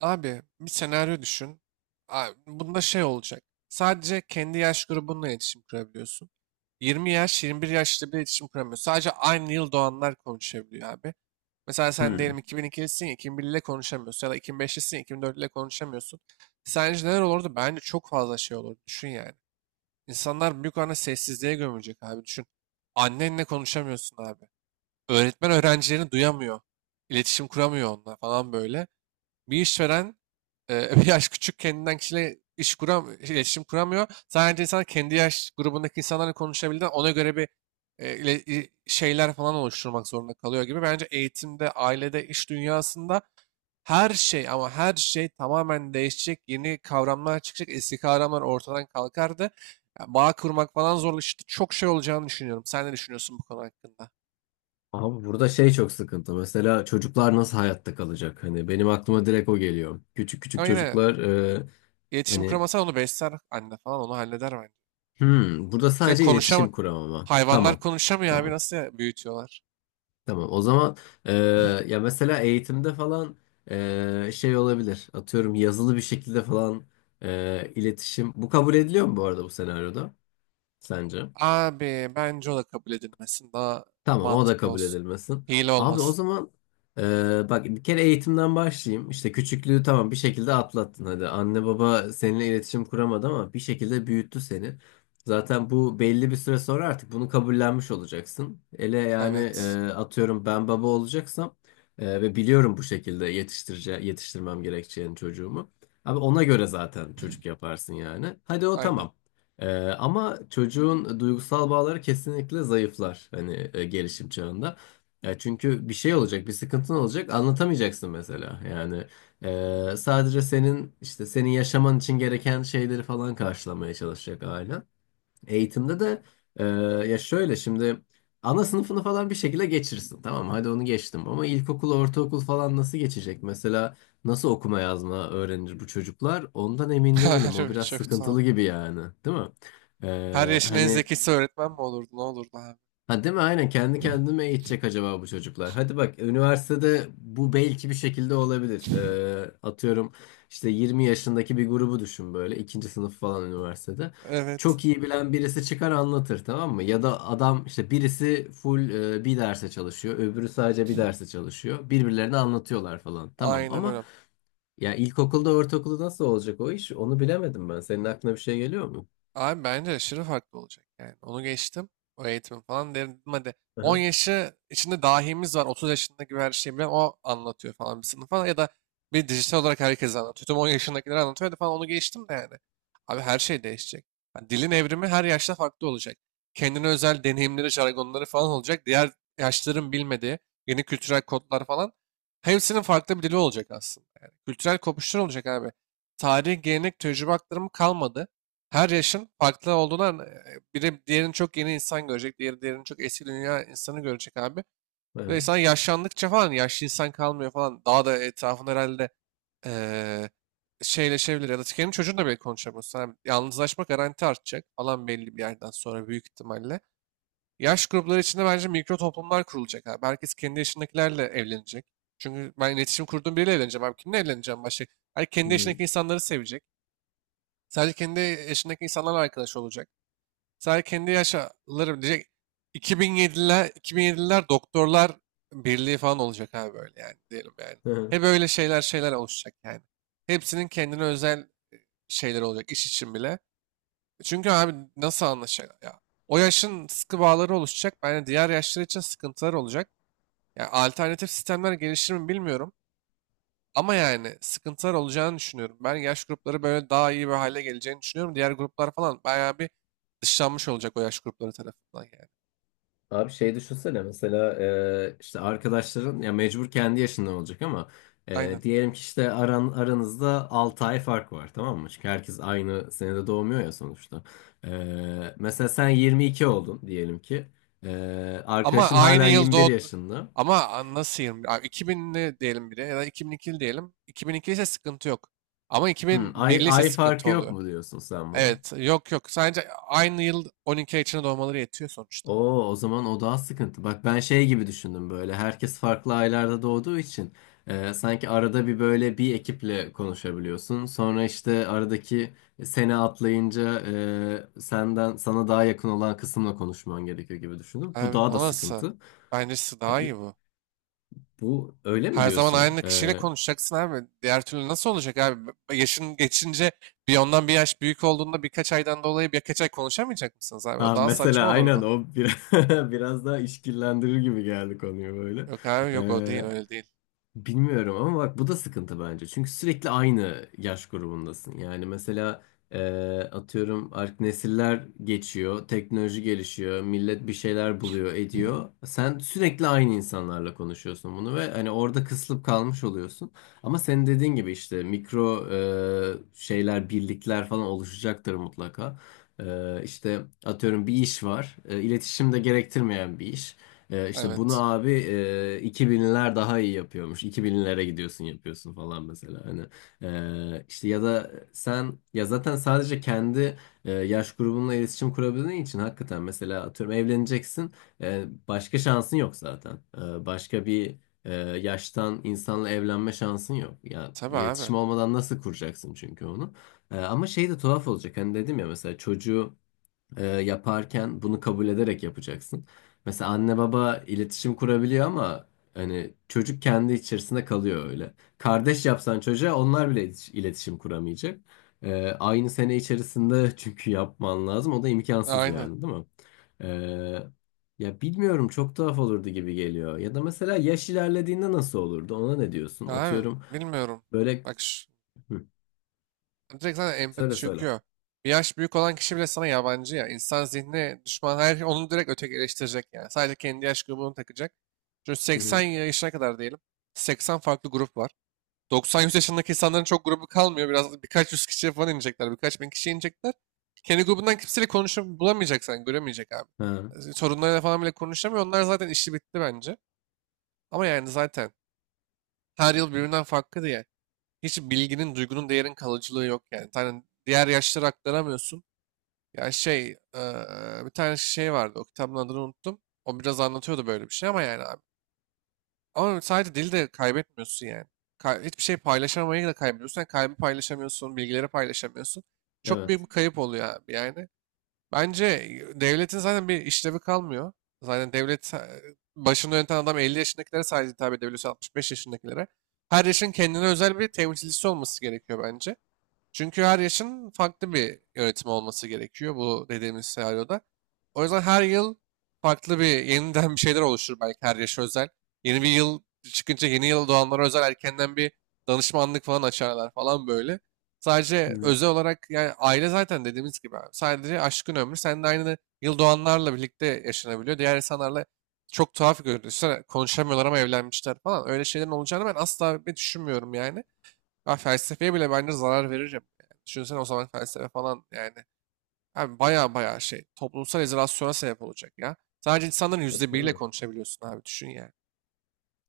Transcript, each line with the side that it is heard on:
right: Abi, bir senaryo düşün. Abi, bunda şey olacak. Sadece kendi yaş grubunla iletişim kurabiliyorsun. 20 yaş, 21 yaşlı bir iletişim kuramıyor. Sadece aynı yıl doğanlar konuşabiliyor abi. Mesela sen diyelim
left: Hmm.
right: 2002'lisin ya 2001 ile konuşamıyorsun, ya da 2005'lisin ya 2004 ile konuşamıyorsun. Sence neler olurdu? Bence çok fazla şey olurdu. Düşün yani. İnsanlar büyük oranda sessizliğe gömülecek abi. Düşün. Annenle konuşamıyorsun abi. Öğretmen öğrencilerini duyamıyor. İletişim kuramıyor onunla falan böyle. Bir işveren bir yaş küçük kendinden kişiyle iletişim kuramıyor. Sadece insan kendi yaş grubundaki insanlarla konuşabildiğinden ona göre bir şeyler falan oluşturmak zorunda kalıyor gibi. Bence eğitimde, ailede, iş dünyasında her şey, ama her şey tamamen değişecek. Yeni kavramlar çıkacak. Eski kavramlar ortadan kalkardı. Yani bağ kurmak falan zorlaştı. Çok şey olacağını düşünüyorum. Sen ne düşünüyorsun bu konu hakkında?
left: Abi burada şey çok sıkıntı. Mesela çocuklar nasıl hayatta kalacak? Hani benim aklıma direkt o geliyor. Küçük küçük
right: Ama yine
left: çocuklar
right: iletişim
left: hani
right: kuramasa onu besler anne falan, onu halleder bence.
left: burada
right: Çünkü
left: sadece iletişim kuramama.
right: hayvanlar
left: Tamam.
right: konuşamıyor abi,
left: Tamam.
right: nasıl büyütüyorlar?
left: Tamam. O zaman e, ya mesela eğitimde falan şey olabilir. Atıyorum yazılı bir şekilde falan iletişim. Bu kabul ediliyor mu bu arada bu senaryoda sence?
right: Abi bence o da kabul edilmesin. Daha
left: Tamam, o da
right: mantıklı
left: kabul
right: olsun.
left: edilmesin.
right: Hile
left: Abi o
right: olmasın.
left: zaman bak bir kere eğitimden başlayayım. İşte küçüklüğü tamam bir şekilde atlattın hadi. Anne baba seninle iletişim kuramadı ama bir şekilde büyüttü seni. Zaten bu belli bir süre sonra artık bunu kabullenmiş olacaksın. Ele yani
right: Evet.
left: atıyorum ben baba olacaksam ve biliyorum bu şekilde yetiştirmem gerekeceğini çocuğumu. Abi ona göre zaten çocuk yaparsın yani. Hadi o
right: Aynen.
left: tamam. Ee, ama çocuğun duygusal bağları kesinlikle zayıflar hani gelişim çağında. Çünkü bir şey olacak, bir sıkıntın olacak, anlatamayacaksın mesela. Yani sadece senin işte senin yaşaman için gereken şeyleri falan karşılamaya çalışacak aile. Eğitimde de e, ya şöyle şimdi ana sınıfını falan bir şekilde geçirsin. Tamam hadi onu geçtim ama ilkokul, ortaokul falan nasıl geçecek? Mesela nasıl okuma yazma öğrenir bu çocuklar? Ondan emin değilim. O
right: Harbi
left: biraz
right: çok tuhaf.
left: sıkıntılı gibi yani, değil mi? E,
right: Her yaşın en
left: hani
right: zekisi öğretmen mi olurdu? Ne olurdu abi?
left: Ha, değil mi? Aynen, kendi kendime eğitecek acaba bu çocuklar. Hadi bak üniversitede bu belki bir şekilde olabilir. Atıyorum işte 20 yaşındaki bir grubu düşün böyle ikinci sınıf falan üniversitede.
right: Evet.
left: Çok iyi bilen birisi çıkar anlatır tamam mı? Ya da adam işte birisi full bir derse çalışıyor, öbürü sadece bir derse çalışıyor. Birbirlerine anlatıyorlar falan. Tamam
right: Aynen
left: ama
right: öyle.
left: ya ilkokulda ortaokulda nasıl olacak o iş? Onu bilemedim ben. Senin aklına bir şey geliyor mu?
right: Abi bence aşırı farklı olacak yani. Onu geçtim. O eğitim falan derim hadi. 10
left: Aha,
right: yaşı içinde dahimiz var. 30 yaşında gibi her şeyi bilen o anlatıyor falan bir sınıfa, ya da bir dijital olarak herkes anlatıyor. Tüm 10 yaşındakiler anlatıyor hadi falan, onu geçtim de yani. Abi her şey değişecek. Yani dilin evrimi her yaşta farklı olacak. Kendine özel deneyimleri, jargonları falan olacak. Diğer yaşların bilmediği yeni kültürel kodlar falan. Hepsinin farklı bir dili olacak aslında. Yani kültürel kopuşlar olacak abi. Tarih, gelenek, tecrübe aktarımı kalmadı, her yaşın farklı olduğundan biri diğerini çok yeni insan görecek, diğeri diğerini çok eski dünya insanı görecek abi. Ve
left: aha,
right: insan yaşlandıkça falan yaşlı insan kalmıyor falan. Daha da etrafında herhalde eee şeyleşebilir, ya da kendi çocuğunla bile konuşamıyorsun abi. Yalnızlaşma garanti artacak falan belli bir yerden sonra, büyük ihtimalle. Yaş grupları içinde bence mikro toplumlar kurulacak abi. Herkes kendi yaşındakilerle evlenecek. Çünkü ben iletişim kurduğum biriyle evleneceğim abi. Kimle evleneceğim başka? Her
left: hı
right: kendi
left: hı.
right: yaşındaki insanları sevecek. Sadece kendi yaşındaki insanlarla arkadaş olacak. Sadece kendi yaşlarım diyecek. 2007'ler, 2007'ler doktorlar birliği falan olacak abi, böyle yani, diyelim yani.
left: Aha.
right: Hep öyle şeyler oluşacak yani. Hepsinin kendine özel şeyleri olacak, iş için bile. Çünkü abi nasıl anlaşacak ya? O yaşın sıkı bağları oluşacak. Yani diğer yaşlar için sıkıntılar olacak. Yani alternatif sistemler gelişir mi bilmiyorum. Ama yani sıkıntılar olacağını düşünüyorum. Ben yaş grupları böyle daha iyi bir hale geleceğini düşünüyorum. Diğer gruplar falan bayağı bir dışlanmış olacak o yaş grupları tarafından yani.
left: Abi şey düşünsene mesela işte arkadaşların ya mecbur kendi yaşında olacak ama
right: Aynen.
left: diyelim ki işte aranızda 6 ay fark var tamam mı? Çünkü herkes aynı senede doğmuyor ya sonuçta. E, mesela sen 22 oldun diyelim ki. E,
right: Ama
left: Arkadaşın
right: aynı
left: hala
right: yıl
left: 21
right: doğdu.
left: yaşında.
right: Ama nasıl 20 abi, iki binli diyelim bir de, ya da 2002'li diyelim. 2002 ise sıkıntı yok. Ama
left: Hmm, ay,
right: 2001'li ise
left: ay
right: sıkıntı
left: farkı yok
right: oluyor.
left: mu diyorsun sen buna?
right: Evet, yok yok. Sadece aynı yıl, 12 ay içinde doğmaları yetiyor sonuçta.
left: Oo, o zaman o daha sıkıntı. Bak ben şey gibi düşündüm böyle. Herkes farklı aylarda doğduğu için sanki arada bir böyle bir ekiple konuşabiliyorsun. Sonra işte aradaki sene atlayınca senden sana daha yakın olan kısımla konuşman gerekiyor gibi düşündüm. Bu
right: Abi,
left: daha da
right: o nasıl?
left: sıkıntı.
right: Bence size daha
left: E, e,
right: iyi bu.
left: bu öyle mi
right: Her zaman
left: diyorsun?
right: aynı kişiyle konuşacaksın abi. Diğer türlü nasıl olacak abi? Yaşın geçince, bir ondan bir yaş büyük olduğunda, birkaç aydan dolayı birkaç ay konuşamayacak mısınız abi? O
left: Ha
right: daha saçma
left: mesela aynen
right: olurdu.
left: o bir, biraz daha işkillendirir gibi geldi konuyu böyle.
right: Yok abi, yok, o değil,
left: E,
right: öyle değil.
left: Bilmiyorum ama bak bu da sıkıntı bence. Çünkü sürekli aynı yaş grubundasın. Yani mesela e, atıyorum artık nesiller geçiyor, teknoloji gelişiyor, millet bir şeyler buluyor, ediyor. Sen sürekli aynı insanlarla konuşuyorsun bunu ve hani orada kısılıp kalmış oluyorsun. Ama senin dediğin gibi işte mikro şeyler, birlikler falan oluşacaktır mutlaka. İşte atıyorum bir iş var, iletişim de gerektirmeyen bir iş. İşte
right: Evet.
left: bunu abi iki binler daha iyi yapıyormuş. İki binlere gidiyorsun yapıyorsun falan mesela. Hani işte ya da sen ya zaten sadece kendi yaş grubunla iletişim kurabildiğin için hakikaten mesela atıyorum evleneceksin. Başka şansın yok zaten. Başka bir yaştan insanla evlenme şansın yok. Ya
right: Tabii abi.
left: iletişim olmadan nasıl kuracaksın çünkü onu? Ama şey de tuhaf olacak. Hani dedim ya mesela çocuğu yaparken bunu kabul ederek yapacaksın. Mesela anne baba iletişim kurabiliyor ama hani çocuk kendi içerisinde kalıyor öyle. Kardeş yapsan çocuğa onlar bile iletişim kuramayacak. Aynı sene içerisinde çünkü yapman lazım. O da imkansız
right: Aynen.
left: yani değil mi? E, ya bilmiyorum çok tuhaf olurdu gibi geliyor. Ya da mesela yaş ilerlediğinde nasıl olurdu? Ona ne diyorsun?
right: Abi
left: Atıyorum
right: bilmiyorum.
left: böyle...
right: Bak şu,
left: Hı,
right: direkt zaten empati
left: söyle söyle.
right: çöküyor. Bir yaş büyük olan kişi bile sana yabancı ya. İnsan zihni düşman, her şey onu direkt ötekileştirecek yani. Sadece kendi yaş grubunu takacak. Çünkü
left: Hı
right: 80
left: hı.
right: yaşına kadar diyelim. 80 farklı grup var. 90-100 yaşındaki insanların çok grubu kalmıyor. Biraz birkaç yüz kişiye falan inecekler. Birkaç bin kişiye inecekler. Kendi grubundan kimseyle konuşup bulamayacak sen. Göremeyecek abi.
left: Ha,
right: Sorunlarıyla falan bile konuşamıyor. Onlar zaten işi bitti bence. Ama yani zaten her yıl birbirinden farklı. Hiç bilginin, duygunun, değerin kalıcılığı yok yani. Tane diğer yaşlara aktaramıyorsun. Ya şey, bir tane şey vardı. O kitabın adını unuttum. O biraz anlatıyordu böyle bir şey, ama yani abi. Ama sadece dili de kaybetmiyorsun yani. Hiçbir şey paylaşamayı da kaybediyorsun. Yani kalbi paylaşamıyorsun, bilgileri paylaşamıyorsun. Çok büyük bir
left: evet.
right: kayıp oluyor abi yani. Bence devletin zaten bir işlevi kalmıyor. Zaten devlet, başını yöneten adam 50 yaşındakilere sadece hitap edebiliyorsa, 65 yaşındakilere. Her yaşın kendine özel bir temsilcisi olması gerekiyor bence. Çünkü her yaşın farklı bir yönetim olması gerekiyor bu dediğimiz senaryoda. O yüzden her yıl farklı bir yeniden bir şeyler oluşur belki, her yaşa özel. Yeni bir yıl çıkınca yeni yıl doğanlara özel erkenden bir danışmanlık falan açarlar falan böyle.
left: Hı
right: Sadece
left: hı.
right: özel olarak yani, aile zaten dediğimiz gibi abi. Sadece aşkın ömrü sen de aynı yıl doğanlarla birlikte yaşanabiliyor. Diğer insanlarla çok tuhaf görünüyor, konuşamıyorlar ama evlenmişler falan. Öyle şeylerin olacağını ben asla bir düşünmüyorum yani. Ha, felsefeye bile bence zarar veririm. Yani düşünsene o zaman felsefe falan yani. Abi baya baya şey, toplumsal izolasyona sebep olacak ya. Sadece insanların yüzde biriyle
left: Tabii.
right: konuşabiliyorsun abi, düşün yani.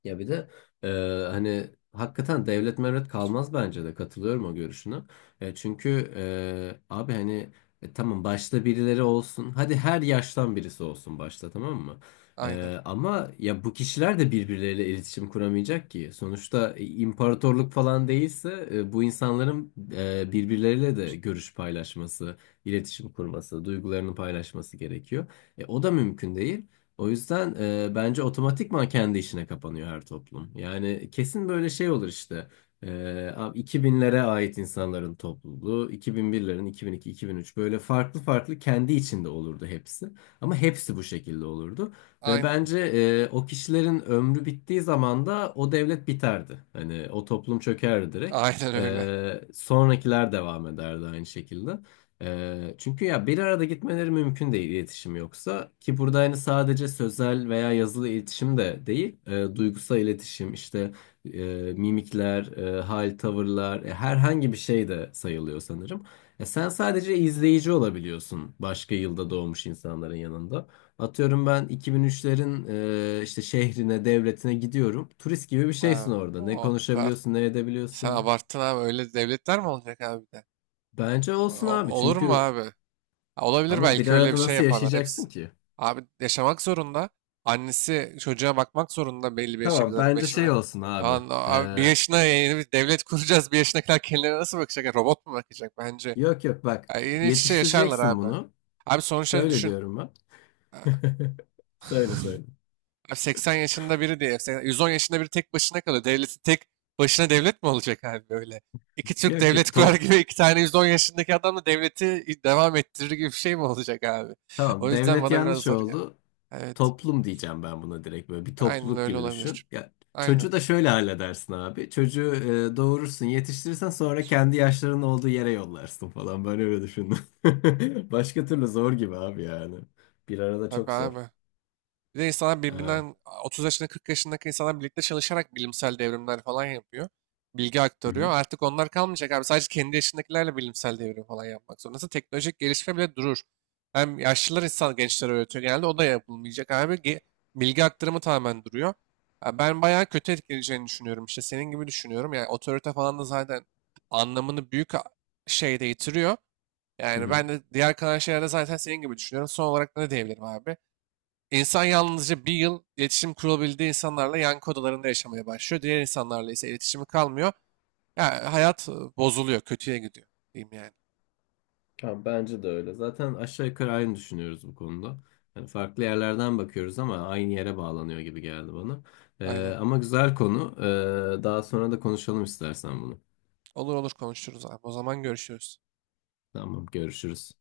left: Ya bir de e, hani hakikaten devlet mevlet kalmaz bence de, katılıyorum o görüşüne. Çünkü abi hani tamam başta birileri olsun. Hadi her yaştan birisi olsun başta tamam mı?
right: Aynen.
left: Ama ya bu kişiler de birbirleriyle iletişim kuramayacak ki. Sonuçta imparatorluk falan değilse bu insanların birbirleriyle de görüş paylaşması, iletişim kurması, duygularını paylaşması gerekiyor. O da mümkün değil. O yüzden bence otomatikman kendi işine kapanıyor her toplum. Yani kesin böyle şey olur işte. E, Abi 2000'lere ait insanların topluluğu, 2001'lerin, 2002, 2003 böyle farklı farklı kendi içinde olurdu hepsi. Ama hepsi bu şekilde olurdu. Ve
right: Aynen.
left: bence o kişilerin ömrü bittiği zaman da o devlet biterdi. Hani o toplum çökerdi direkt.
right: Aynen öyle.
left: Sonrakiler devam ederdi aynı şekilde. Çünkü ya bir arada gitmeleri mümkün değil iletişim yoksa ki, burada hani sadece sözel veya yazılı iletişim de değil, duygusal iletişim işte, e, mimikler, hal tavırlar, herhangi bir şey de sayılıyor sanırım. Sen sadece izleyici olabiliyorsun başka yılda doğmuş insanların yanında. Atıyorum ben 2003'lerin işte şehrine devletine gidiyorum, turist gibi bir şeysin
right: Abi,
left: orada, ne
right: o kadar.
left: konuşabiliyorsun ne
right: Sen
left: edebiliyorsun.
right: abarttın abi, öyle devletler mi olacak abi bir de?
left: Bence olsun abi
right: Olur mu
left: çünkü
right: abi? Ha, olabilir,
left: ama bir
right: belki öyle bir
left: arada
right: şey
left: nasıl
right: yaparlar
left: yaşayacaksın
right: hepsi.
left: ki?
right: Abi yaşamak zorunda. Annesi çocuğa bakmak zorunda belli bir yaşa
left: Tamam
right: kadar.
left: bence şey
right: Lan
left: olsun abi.
right: abi, bir
left: Ee,
right: yaşına yeni bir devlet kuracağız. Bir yaşına kadar kendilerine nasıl bakacak? Yani robot mu bakacak bence?
left: yok yok bak
right: Ya yeni iç içe yaşarlar
left: yetiştireceksin
right: abi.
left: bunu.
right: Abi sonuçta
left: Şöyle
right: düşün.
left: diyorum ben.
right: e,
left: Söyle söyle.
right: Abi 80 yaşında biri diye. 110 yaşında biri tek başına kalıyor. Devletin tek başına devlet mi olacak abi böyle? İki Türk
left: Yok yok
right: devlet kurar
left: to
right: gibi, iki tane 110 yaşındaki adamla devleti devam ettirir gibi bir şey mi olacak abi? O
left: tamam
right: yüzden
left: devlet
right: bana biraz
left: yanlış
right: zor geldi.
left: oldu.
right: Evet.
left: Toplum diyeceğim ben buna, direkt böyle bir
right: Aynen
left: topluluk
right: öyle
left: gibi
right: olabilir.
left: düşün. Ya,
right: Aynen.
left: çocuğu da şöyle halledersin abi. Çocuğu doğurursun yetiştirirsen sonra kendi yaşlarının olduğu yere yollarsın falan. Ben öyle düşündüm. Başka türlü zor gibi abi yani. Bir arada
right: Tabii
left: çok zor.
right: abi. Bir de insanlar
left: Evet.
right: birbirinden, 30 yaşında 40 yaşındaki insanlar birlikte çalışarak bilimsel devrimler falan yapıyor. Bilgi
left: Hı
right: aktarıyor.
left: hı.
right: Artık onlar kalmayacak abi. Sadece kendi yaşındakilerle bilimsel devrim falan yapmak zorundasın. Teknolojik gelişme bile durur. Hem yaşlılar insan gençlere öğretiyor genelde. O da yapılmayacak abi. Bilgi aktarımı tamamen duruyor. Ya ben bayağı kötü etkileyeceğini düşünüyorum. İşte senin gibi düşünüyorum. Yani otorite falan da zaten anlamını büyük şeyde yitiriyor.
left: Hı
right: Yani
left: hı.
right: ben de diğer kalan şeylerde zaten senin gibi düşünüyorum. Son olarak ne diyebilirim abi? İnsan yalnızca bir yıl iletişim kurabildiği insanlarla yankı odalarında yaşamaya başlıyor. Diğer insanlarla ise iletişimi kalmıyor. Ya hayat bozuluyor, kötüye gidiyor diyeyim yani.
left: Ya bence de öyle. Zaten aşağı yukarı aynı düşünüyoruz bu konuda. Hani farklı yerlerden bakıyoruz ama aynı yere bağlanıyor gibi geldi bana.
right: Aynen.
left: Ama güzel konu. Daha sonra da konuşalım istersen bunu.
right: Olur olur, konuşuruz abi. O zaman görüşürüz.
left: Tamam, görüşürüz.